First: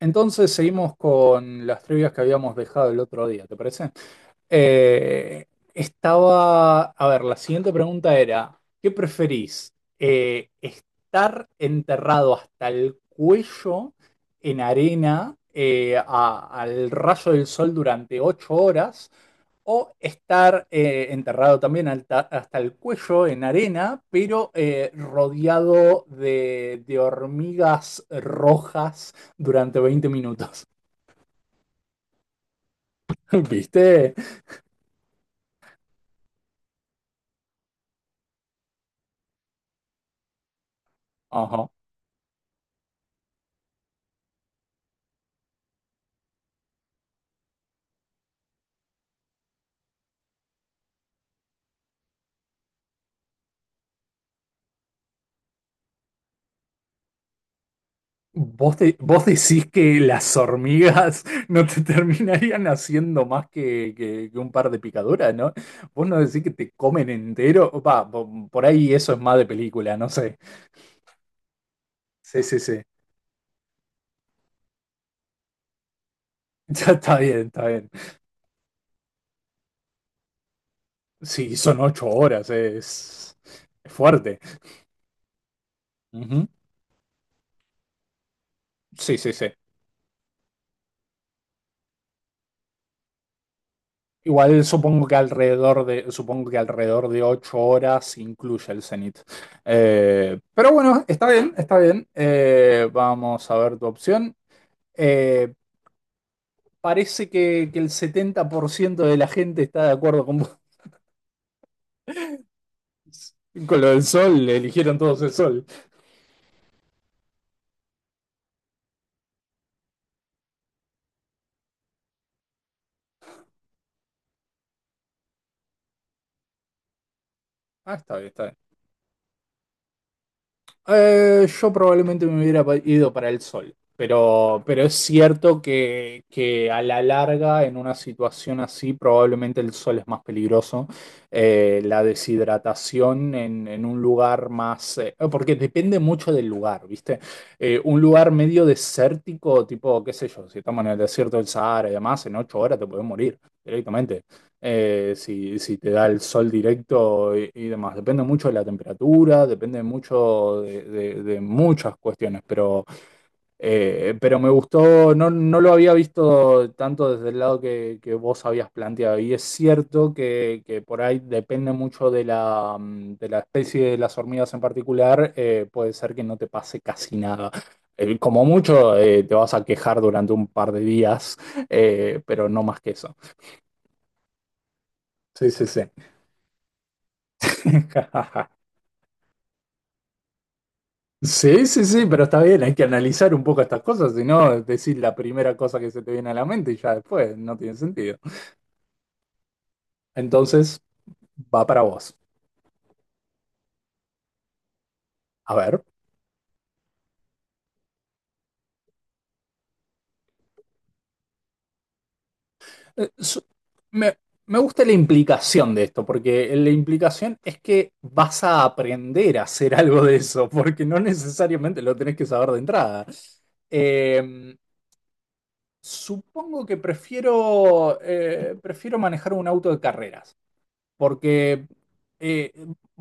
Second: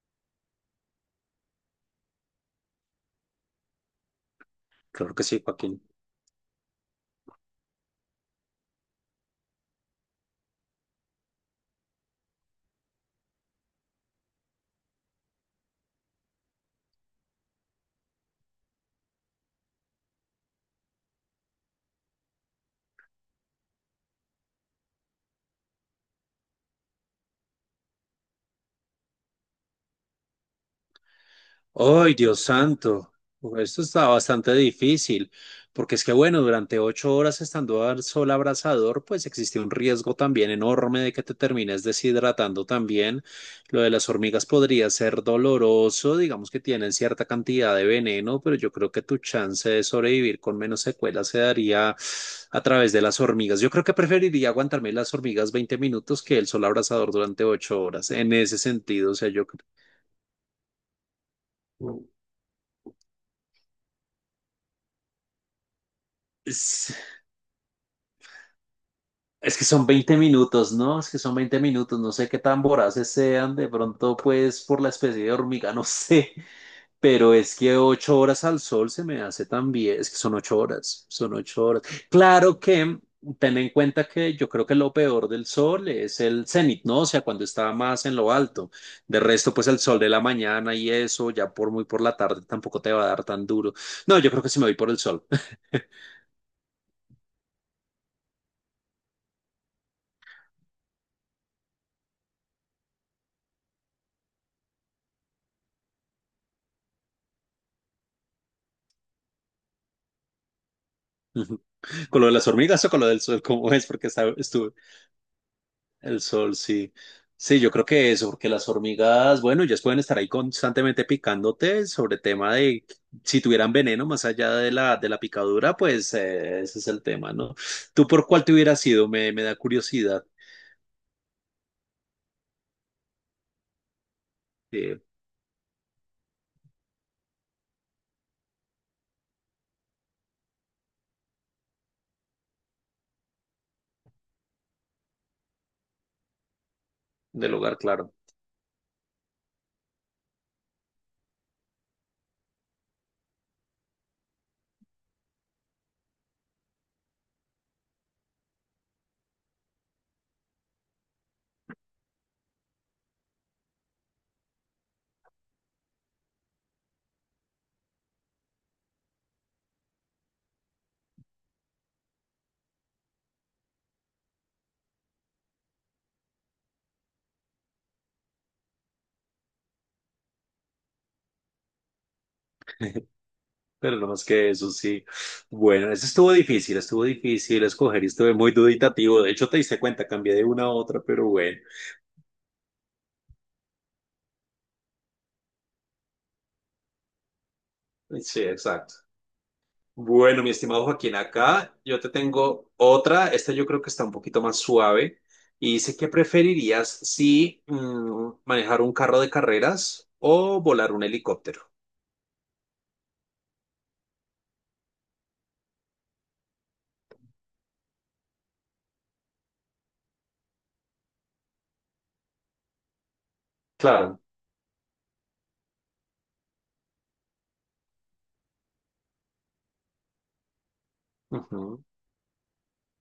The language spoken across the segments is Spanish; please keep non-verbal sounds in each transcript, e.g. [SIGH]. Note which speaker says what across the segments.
Speaker 1: Entonces seguimos con las trivias que habíamos dejado el otro día, ¿te parece?
Speaker 2: Claro que sí,
Speaker 1: Eh,
Speaker 2: Joaquín.
Speaker 1: Estaba, a ver, la siguiente pregunta era, ¿qué preferís? ¿Estar enterrado hasta el cuello en arena al rayo del sol durante 8 horas o estar enterrado también hasta el cuello en arena, pero rodeado de hormigas rojas durante 20 minutos?
Speaker 2: ¡Ay, Dios santo!
Speaker 1: [LAUGHS]
Speaker 2: Esto está
Speaker 1: ¿Viste?
Speaker 2: bastante difícil, porque es que, bueno, durante 8 horas estando al sol abrasador, pues existe un riesgo también enorme de que te
Speaker 1: Ajá.
Speaker 2: termines deshidratando también. Lo de las hormigas podría ser doloroso, digamos que tienen cierta cantidad de veneno, pero yo creo que tu chance de sobrevivir con menos secuelas se daría a través de las hormigas. Yo creo que preferiría aguantarme las hormigas 20 minutos que el sol abrasador durante 8 horas, en ese
Speaker 1: ¿Vos, de-
Speaker 2: sentido, o
Speaker 1: vos
Speaker 2: sea, yo creo.
Speaker 1: decís que las hormigas no te [LAUGHS] terminarían haciendo más que un par de picaduras, ¿no? Vos no decís que te
Speaker 2: Es,
Speaker 1: comen entero. Va, por ahí eso es más de
Speaker 2: es que son
Speaker 1: película, no
Speaker 2: 20
Speaker 1: sé.
Speaker 2: minutos, ¿no? Es que son 20 minutos, no sé qué
Speaker 1: Sí, sí,
Speaker 2: tan
Speaker 1: sí.
Speaker 2: voraces sean, de pronto pues por la especie de hormiga, [LAUGHS] no sé,
Speaker 1: [LAUGHS] Ya está
Speaker 2: pero
Speaker 1: bien,
Speaker 2: es
Speaker 1: está
Speaker 2: que
Speaker 1: bien.
Speaker 2: 8 horas al sol se me hace también, es que son 8 horas, son
Speaker 1: Sí,
Speaker 2: 8
Speaker 1: son
Speaker 2: horas.
Speaker 1: 8 horas,
Speaker 2: Claro que ten en
Speaker 1: es
Speaker 2: cuenta que
Speaker 1: fuerte.
Speaker 2: yo creo que lo peor del sol es el
Speaker 1: Ujú.
Speaker 2: cenit, ¿no? O sea, cuando está más en lo alto.
Speaker 1: Sí,
Speaker 2: De
Speaker 1: sí, sí.
Speaker 2: resto, pues el sol de la mañana y eso, ya por muy por la tarde tampoco te va a dar tan duro. No, yo creo que sí
Speaker 1: Igual
Speaker 2: me voy por el sol. [LAUGHS]
Speaker 1: supongo que alrededor de 8 horas incluye el cenit. Pero bueno, está bien, está bien. Vamos a ver tu opción. Eh, Parece que el 70% de la gente está de acuerdo con vos.
Speaker 2: Ujú. Con lo de las hormigas o con lo del sol,
Speaker 1: [LAUGHS]
Speaker 2: ¿cómo
Speaker 1: Con
Speaker 2: es?
Speaker 1: lo del
Speaker 2: Porque
Speaker 1: sol,
Speaker 2: estuve,
Speaker 1: eligieron todos el sol.
Speaker 2: el sol, sí. Sí, yo creo que eso, porque las hormigas, bueno, ellas pueden estar ahí constantemente picándote sobre tema de si tuvieran veneno más allá de la picadura, pues ese es el tema, ¿no?
Speaker 1: Ah,
Speaker 2: ¿Tú
Speaker 1: está
Speaker 2: por
Speaker 1: bien, está
Speaker 2: cuál te
Speaker 1: bien.
Speaker 2: hubieras ido? Me da curiosidad
Speaker 1: Yo probablemente me hubiera ido para el sol, pero es
Speaker 2: eh,
Speaker 1: cierto que a la larga, en una situación así, probablemente el sol es más peligroso. La deshidratación en un lugar más ah, porque depende mucho del lugar, ¿viste?
Speaker 2: del hogar,
Speaker 1: Un
Speaker 2: claro.
Speaker 1: lugar medio desértico, tipo, qué sé yo, si estamos en el desierto del Sahara y demás, en 8 horas te puedes morir directamente si te da el sol directo y demás. Depende mucho de la temperatura, depende mucho de muchas cuestiones, pero me gustó, no, no lo había visto tanto desde el lado que vos habías planteado. Y es cierto que por ahí depende mucho de de la especie de las hormigas en particular, puede ser que no te pase casi nada. Como mucho, te vas a quejar durante un par de días, pero no más que eso.
Speaker 2: Pero no más que eso, sí.
Speaker 1: Sí, sí, sí.
Speaker 2: Bueno, eso estuvo difícil escoger y estuve muy
Speaker 1: [LAUGHS]
Speaker 2: duditativo. De hecho, te diste cuenta, cambié de una a otra, pero bueno.
Speaker 1: Sí, sí, sí, pero está bien, hay que analizar un poco estas cosas, si no, decir la primera cosa que se te viene a la mente y ya después no tiene sentido.
Speaker 2: Sí, exacto. Bueno, mi
Speaker 1: Entonces,
Speaker 2: estimado Joaquín,
Speaker 1: va
Speaker 2: acá
Speaker 1: para
Speaker 2: yo te
Speaker 1: vos.
Speaker 2: tengo otra. Esta yo creo que está un poquito más suave.
Speaker 1: A
Speaker 2: Y
Speaker 1: ver,
Speaker 2: dice que preferirías si manejar un carro de carreras o volar un helicóptero.
Speaker 1: eh, su- me, me gusta la implicación de esto, porque la implicación es que vas a aprender a hacer algo de eso, porque no necesariamente lo tenés que saber de entrada.
Speaker 2: Claro.
Speaker 1: Eh, Supongo que prefiero manejar un auto de carreras. Porque
Speaker 2: Ujú.
Speaker 1: eh,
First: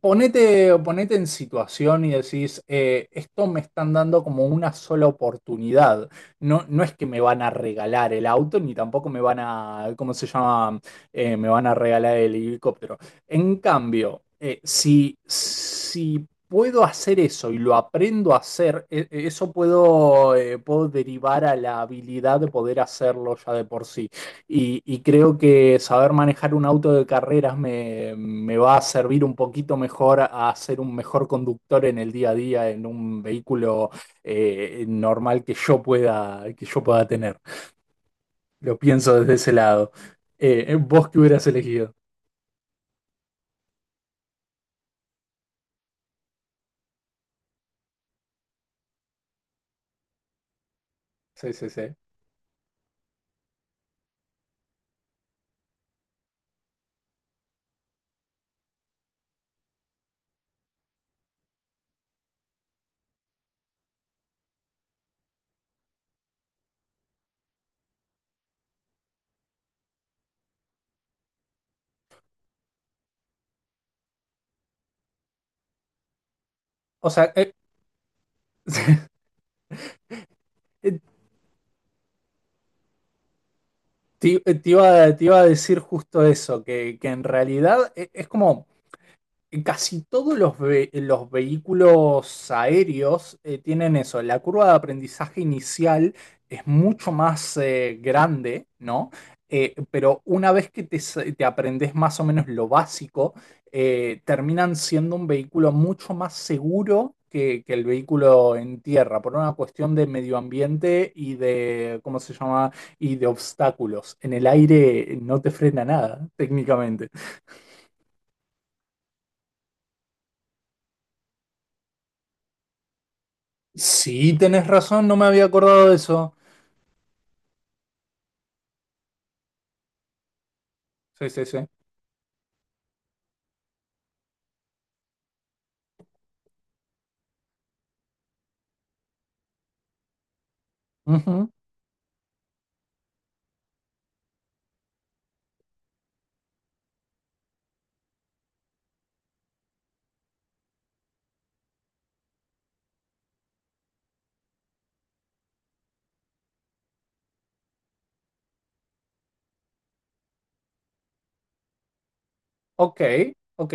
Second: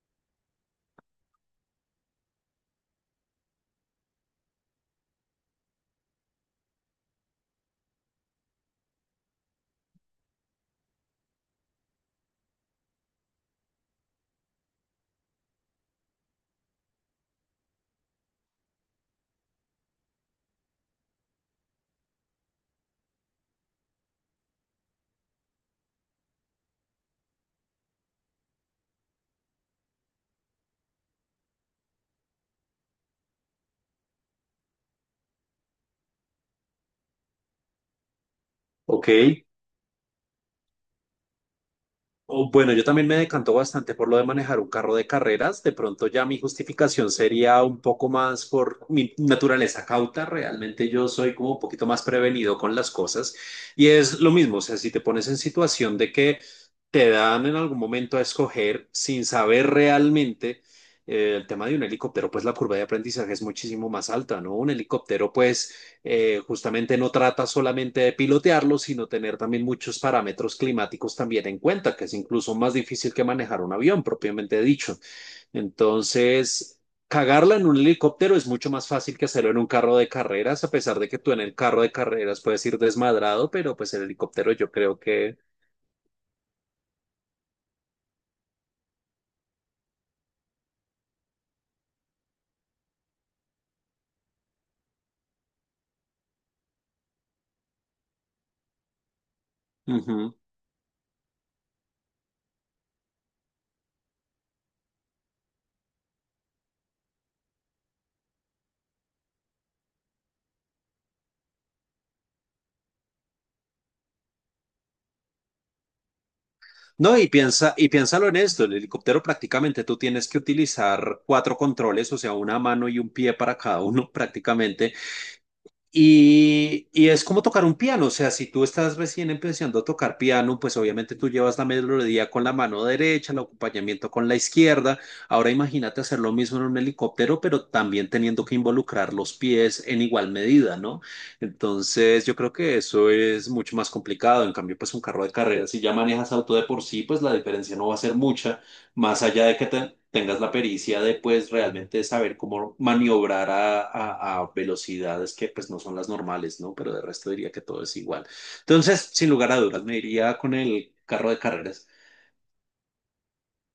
Speaker 1: ponete en situación y decís, esto me están dando como una sola oportunidad. No, no es que me van a regalar el auto, ni tampoco me van a, ¿cómo se llama? Me van a regalar el helicóptero. En cambio, si puedo hacer eso y lo aprendo a hacer, eso puedo derivar a la habilidad de poder hacerlo ya de por sí. Y creo que saber manejar un auto de carreras me va a servir un poquito mejor a ser un mejor conductor en el día a día, en un vehículo normal que yo pueda tener. Lo
Speaker 2: Ok.
Speaker 1: pienso desde ese lado. ¿Vos qué hubieras elegido?
Speaker 2: O, bueno, yo también me decanto bastante por lo de manejar un carro de carreras. De pronto ya mi justificación sería un poco más por mi naturaleza cauta. Realmente yo soy
Speaker 1: Sí,
Speaker 2: como un
Speaker 1: sí, sí.
Speaker 2: poquito más prevenido con las cosas. Y es lo mismo, o sea, si te pones en situación de que te dan en algún momento a escoger sin saber realmente el tema de un helicóptero, pues la curva de aprendizaje es muchísimo más alta, ¿no? Un helicóptero, pues justamente no trata solamente de pilotearlo, sino tener también muchos parámetros climáticos también en cuenta, que es incluso más difícil que manejar un avión, propiamente dicho. Entonces,
Speaker 1: O sea,
Speaker 2: cagarla en un helicóptero es mucho más fácil que
Speaker 1: [LAUGHS]
Speaker 2: hacerlo en un carro de carreras, a pesar de que tú en el carro de carreras puedes ir desmadrado, pero pues el helicóptero yo creo
Speaker 1: te
Speaker 2: que...
Speaker 1: iba a decir justo eso, que en realidad es como. Casi todos los vehículos aéreos tienen eso. La curva de aprendizaje inicial es mucho más grande, ¿no? Pero
Speaker 2: Ujú.
Speaker 1: una vez que te aprendes más o menos lo básico, terminan siendo un vehículo mucho más seguro que el vehículo en tierra, por una cuestión de medio ambiente y de, ¿cómo se llama? Y de obstáculos. En el aire no te frena nada, técnicamente.
Speaker 2: No, y piensa, y piénsalo en esto, el helicóptero prácticamente tú tienes que utilizar cuatro controles, o sea, una mano y un pie para cada uno [LAUGHS]
Speaker 1: Sí, tenés
Speaker 2: prácticamente,
Speaker 1: razón, no me había acordado de eso.
Speaker 2: y es como tocar un piano, o sea, si tú estás recién empezando a tocar piano, pues obviamente tú
Speaker 1: Sí, sí,
Speaker 2: llevas
Speaker 1: sí.
Speaker 2: la melodía con la mano derecha, el acompañamiento con la izquierda. Ahora imagínate hacer lo mismo en un helicóptero, pero también teniendo que involucrar los pies en igual medida, ¿no?
Speaker 1: Ujú.
Speaker 2: Entonces yo creo que eso es mucho más complicado. En cambio, pues un carro de carreras si ya manejas auto de por sí, pues la diferencia no va a ser mucha más allá de que tengas la pericia de pues realmente saber cómo maniobrar a velocidades que pues no son las normales, ¿no? Pero de resto diría que todo es igual. Entonces, sin lugar a dudas, me iría con el carro de carreras.
Speaker 1: Ok, ok.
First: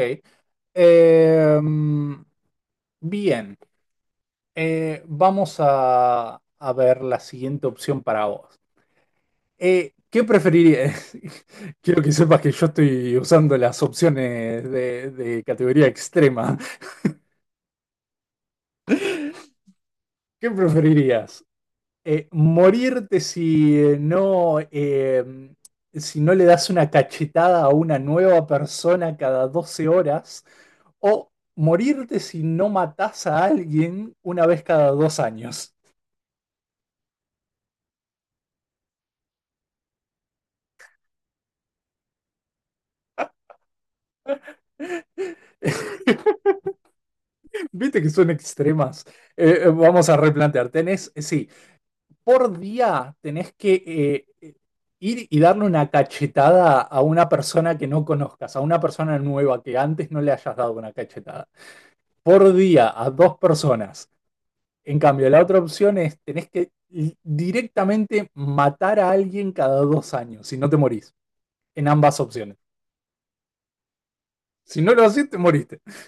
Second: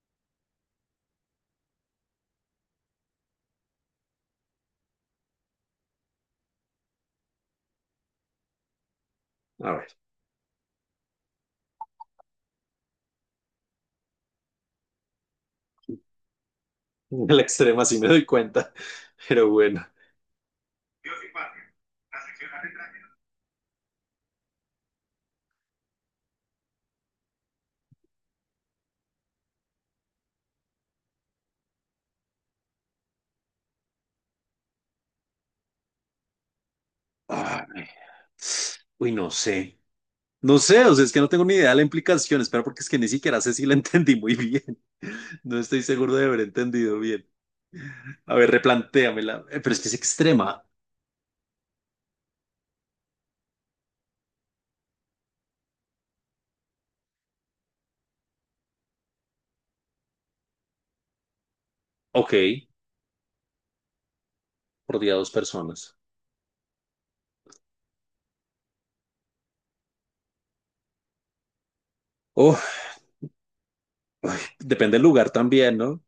Speaker 1: Em, Bien. Vamos a ver la siguiente opción para vos.
Speaker 2: A ver,
Speaker 1: ¿Qué preferirías? [LAUGHS] Quiero que sepas que yo estoy usando las opciones de categoría extrema. [LAUGHS]
Speaker 2: en el extremo sí me doy cuenta, [LAUGHS] pero bueno.
Speaker 1: ¿Qué preferirías? Morirte si si no le das una cachetada a una nueva persona cada 12 horas, o morirte si no matas a alguien una vez cada 2 años.
Speaker 2: Ay, uy, no sé. No sé, o sea, es que no tengo ni idea de la implicación, espera, porque es que ni siquiera sé si la [LAUGHS] entendí muy bien. [LAUGHS] No estoy seguro de haber
Speaker 1: [LAUGHS]
Speaker 2: entendido bien.
Speaker 1: Viste que son
Speaker 2: A ver,
Speaker 1: extremas.
Speaker 2: replantéamela. Pero es que es
Speaker 1: Vamos a
Speaker 2: extrema.
Speaker 1: replantear. Sí, por día tenés que ir y darle una cachetada a una persona que no conozcas, a una persona nueva que antes no le hayas dado una cachetada.
Speaker 2: Ok,
Speaker 1: Por día a dos personas. En
Speaker 2: por día
Speaker 1: cambio,
Speaker 2: dos
Speaker 1: la otra
Speaker 2: personas.
Speaker 1: opción es tenés que directamente matar a alguien cada 2 años, si no te morís, en ambas opciones.
Speaker 2: Oh,
Speaker 1: Si no
Speaker 2: depende del
Speaker 1: lo haces,
Speaker 2: lugar
Speaker 1: te
Speaker 2: también,
Speaker 1: moriste.
Speaker 2: ¿no?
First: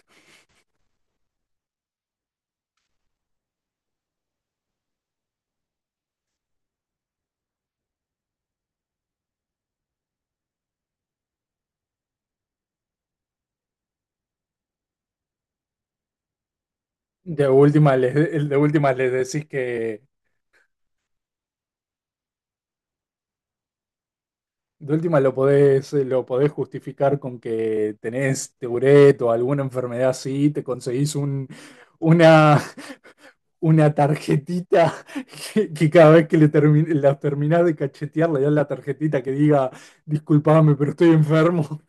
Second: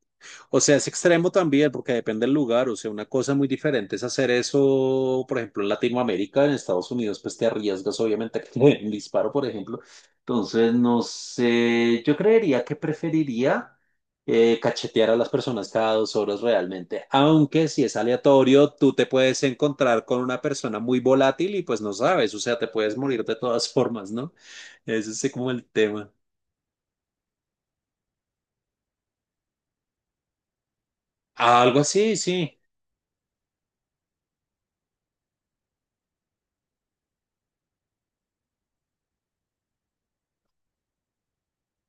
Speaker 2: O sea, es extremo también porque depende del lugar. O sea, una cosa muy diferente es hacer eso, por ejemplo, en Latinoamérica, en Estados Unidos, pues te arriesgas obviamente a que te den un disparo, por ejemplo. Entonces, no sé, yo creería que preferiría cachetear a las personas cada 2 horas realmente.
Speaker 1: De
Speaker 2: Aunque si es
Speaker 1: última les, de
Speaker 2: aleatorio, tú
Speaker 1: última
Speaker 2: te
Speaker 1: les
Speaker 2: puedes
Speaker 1: decís que,
Speaker 2: encontrar con una persona muy volátil y pues no sabes, o sea, te puedes morir de todas formas, ¿no?
Speaker 1: de
Speaker 2: Ese
Speaker 1: última
Speaker 2: es como el tema.
Speaker 1: lo podés justificar con que tenés Tourette o alguna enfermedad así, te conseguís
Speaker 2: Algo así, sí.
Speaker 1: una, una tarjetita que cada vez que la terminás de cachetear, le das la tarjetita que diga, disculpame, pero estoy enfermo.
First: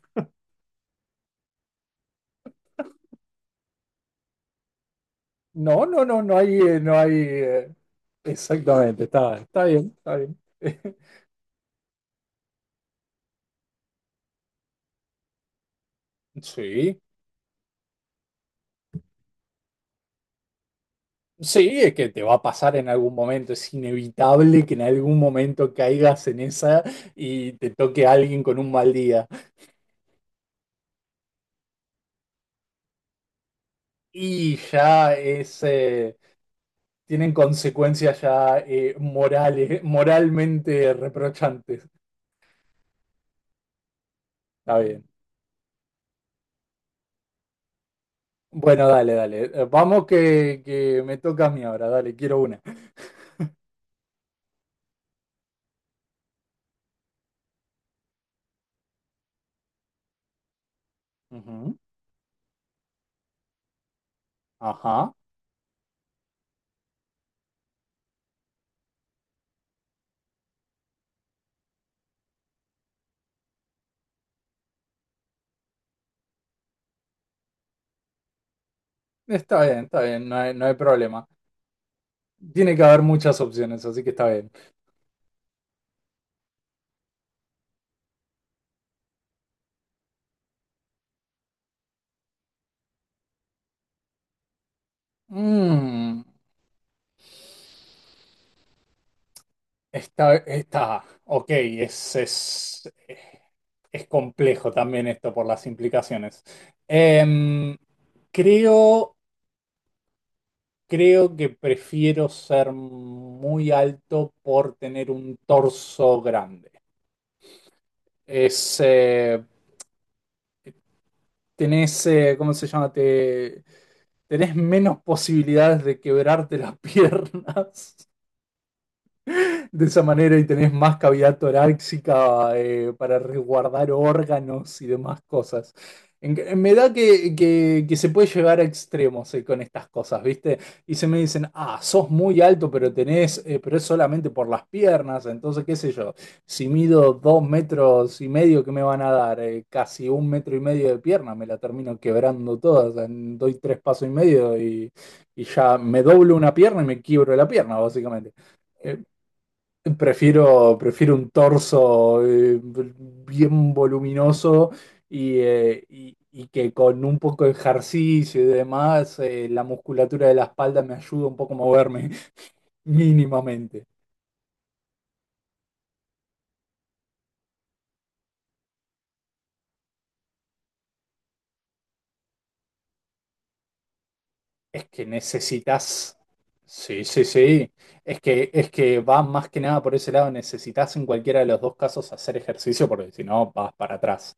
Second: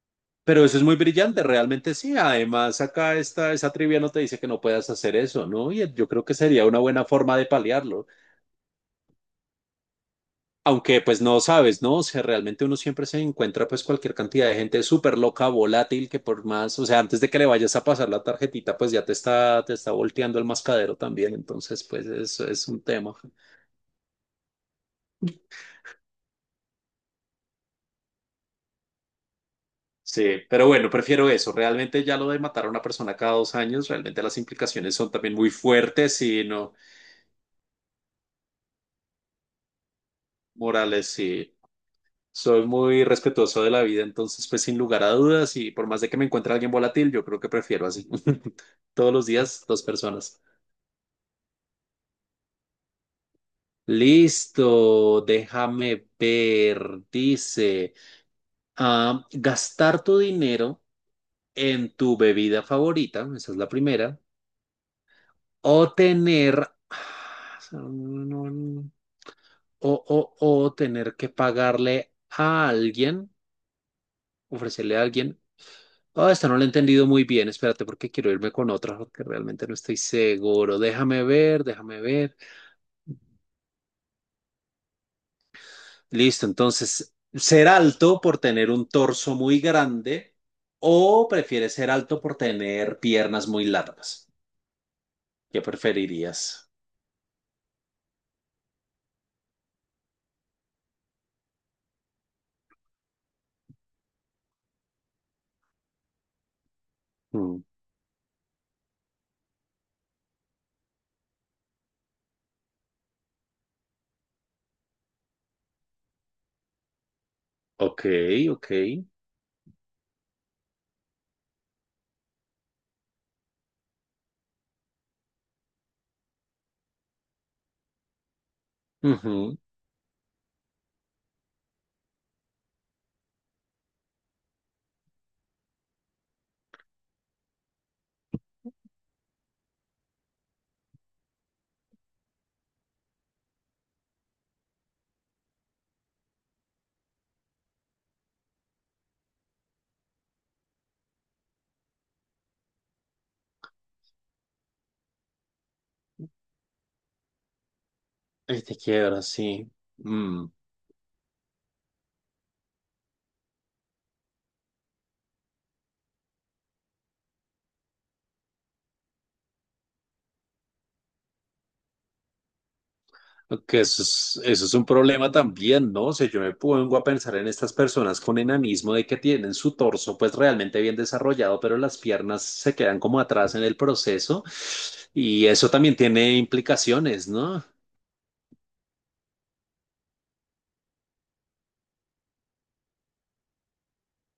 Speaker 2: Pero eso es muy brillante, realmente sí. Además, acá esta, esa trivia no te dice que no puedas hacer eso, ¿no?
Speaker 1: No,
Speaker 2: Y
Speaker 1: no,
Speaker 2: yo
Speaker 1: no,
Speaker 2: creo que
Speaker 1: no hay,
Speaker 2: sería una
Speaker 1: no
Speaker 2: buena
Speaker 1: hay.
Speaker 2: forma de paliarlo.
Speaker 1: Exactamente, está bien, está bien.
Speaker 2: Aunque pues
Speaker 1: [LAUGHS]
Speaker 2: no sabes, ¿no? O sea, realmente uno siempre se encuentra pues cualquier cantidad de gente súper loca, volátil, que por más, o sea,
Speaker 1: Sí,
Speaker 2: antes de que le vayas a pasar la tarjetita, pues ya te está volteando el mascadero también.
Speaker 1: sí,
Speaker 2: Entonces,
Speaker 1: es
Speaker 2: pues
Speaker 1: que te va a
Speaker 2: eso es
Speaker 1: pasar
Speaker 2: un
Speaker 1: en
Speaker 2: tema.
Speaker 1: algún momento, es inevitable que en algún momento caigas en esa y te toque alguien con un mal día.
Speaker 2: Sí, pero bueno, prefiero eso. Realmente ya lo de matar a una persona cada 2 años, realmente las
Speaker 1: Y
Speaker 2: implicaciones son
Speaker 1: ya
Speaker 2: también muy
Speaker 1: es, eh,
Speaker 2: fuertes y no
Speaker 1: Tienen consecuencias ya morales, moralmente
Speaker 2: morales, sí.
Speaker 1: reprochantes.
Speaker 2: Soy muy respetuoso de la vida, entonces pues
Speaker 1: Está
Speaker 2: sin lugar
Speaker 1: bien.
Speaker 2: a dudas y por más de que me encuentre alguien volátil, yo creo que prefiero así. [LAUGHS]
Speaker 1: Bueno,
Speaker 2: Todos
Speaker 1: dale,
Speaker 2: los
Speaker 1: dale.
Speaker 2: días, dos
Speaker 1: Vamos
Speaker 2: personas.
Speaker 1: que me toca a mí ahora, dale, quiero una.
Speaker 2: Listo, déjame ver. Dice, ah, gastar tu dinero
Speaker 1: Ujú.
Speaker 2: en tu bebida favorita, esa es la primera,
Speaker 1: Ajá.
Speaker 2: o tener, ah, no, no, no, o tener que pagarle a alguien, ofrecerle a alguien. Ah, esta no la he entendido muy bien. Espérate, porque quiero irme con otra, porque realmente no estoy
Speaker 1: Está bien, no hay
Speaker 2: seguro. Déjame
Speaker 1: problema.
Speaker 2: ver, déjame ver.
Speaker 1: Tiene que haber muchas opciones, así que está bien.
Speaker 2: Listo, entonces, ¿ser alto por tener un torso muy grande o prefieres ser alto por tener piernas muy largas? ¿Qué
Speaker 1: Mm,
Speaker 2: preferirías?
Speaker 1: está, está, ok, Es complejo también esto por las implicaciones.
Speaker 2: Mm,
Speaker 1: Em, creo, Creo que prefiero ser muy alto por tener un torso grande.
Speaker 2: ok, ok.
Speaker 1: Es, eh, ¿Cómo se llama? Tenés menos posibilidades de quebrarte las [LAUGHS] piernas
Speaker 2: Ujú.
Speaker 1: de esa manera y tenés más cavidad torácica para resguardar órganos y demás cosas. Me da que se puede llegar a extremos con estas cosas, ¿viste? Y se me dicen, ah, sos muy alto, pero es solamente por las piernas, entonces qué sé yo, si mido 2,5 metros, ¿qué me van a dar? Casi 1,5 metros de pierna, me la termino quebrando toda, o sea, doy tres pasos y medio y ya me doblo una pierna y me quiebro la pierna, básicamente.
Speaker 2: Ahí te
Speaker 1: Eh,
Speaker 2: quiero, sí. Mm.
Speaker 1: prefiero un torso bien voluminoso y que con un poco de ejercicio y demás, la musculatura de la espalda me ayuda un poco a moverme [LAUGHS]
Speaker 2: Que
Speaker 1: mínimamente.
Speaker 2: eso es un problema también, ¿no? O sea, yo me pongo a pensar en estas personas con enanismo de que tienen su torso pues realmente bien desarrollado, pero las piernas se quedan como atrás en el proceso
Speaker 1: Es que
Speaker 2: y eso también
Speaker 1: necesitas,
Speaker 2: tiene
Speaker 1: sí, sí,
Speaker 2: implicaciones, ¿no?
Speaker 1: sí, es que va más que nada por ese lado, necesitas en cualquiera de los dos casos hacer ejercicio porque si no vas para atrás.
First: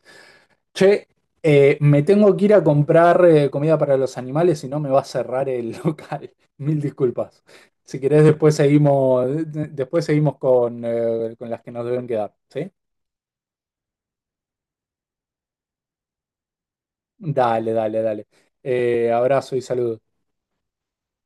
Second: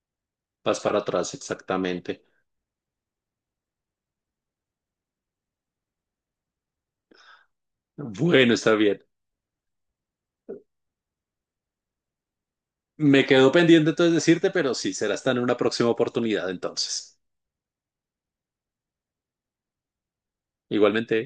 Speaker 2: Vas para
Speaker 1: Che,
Speaker 2: atrás,
Speaker 1: me
Speaker 2: exactamente.
Speaker 1: tengo que ir a comprar comida para los animales, si no me va a cerrar el [LAUGHS] local. Mil disculpas. Si querés,
Speaker 2: Bueno, está bien.
Speaker 1: después seguimos con las que nos deben quedar, ¿sí?
Speaker 2: Me quedo pendiente entonces decirte, pero sí, será hasta en una próxima oportunidad entonces.
Speaker 1: Dale, dale, dale. Abrazo y saludos.
Speaker 2: Igualmente.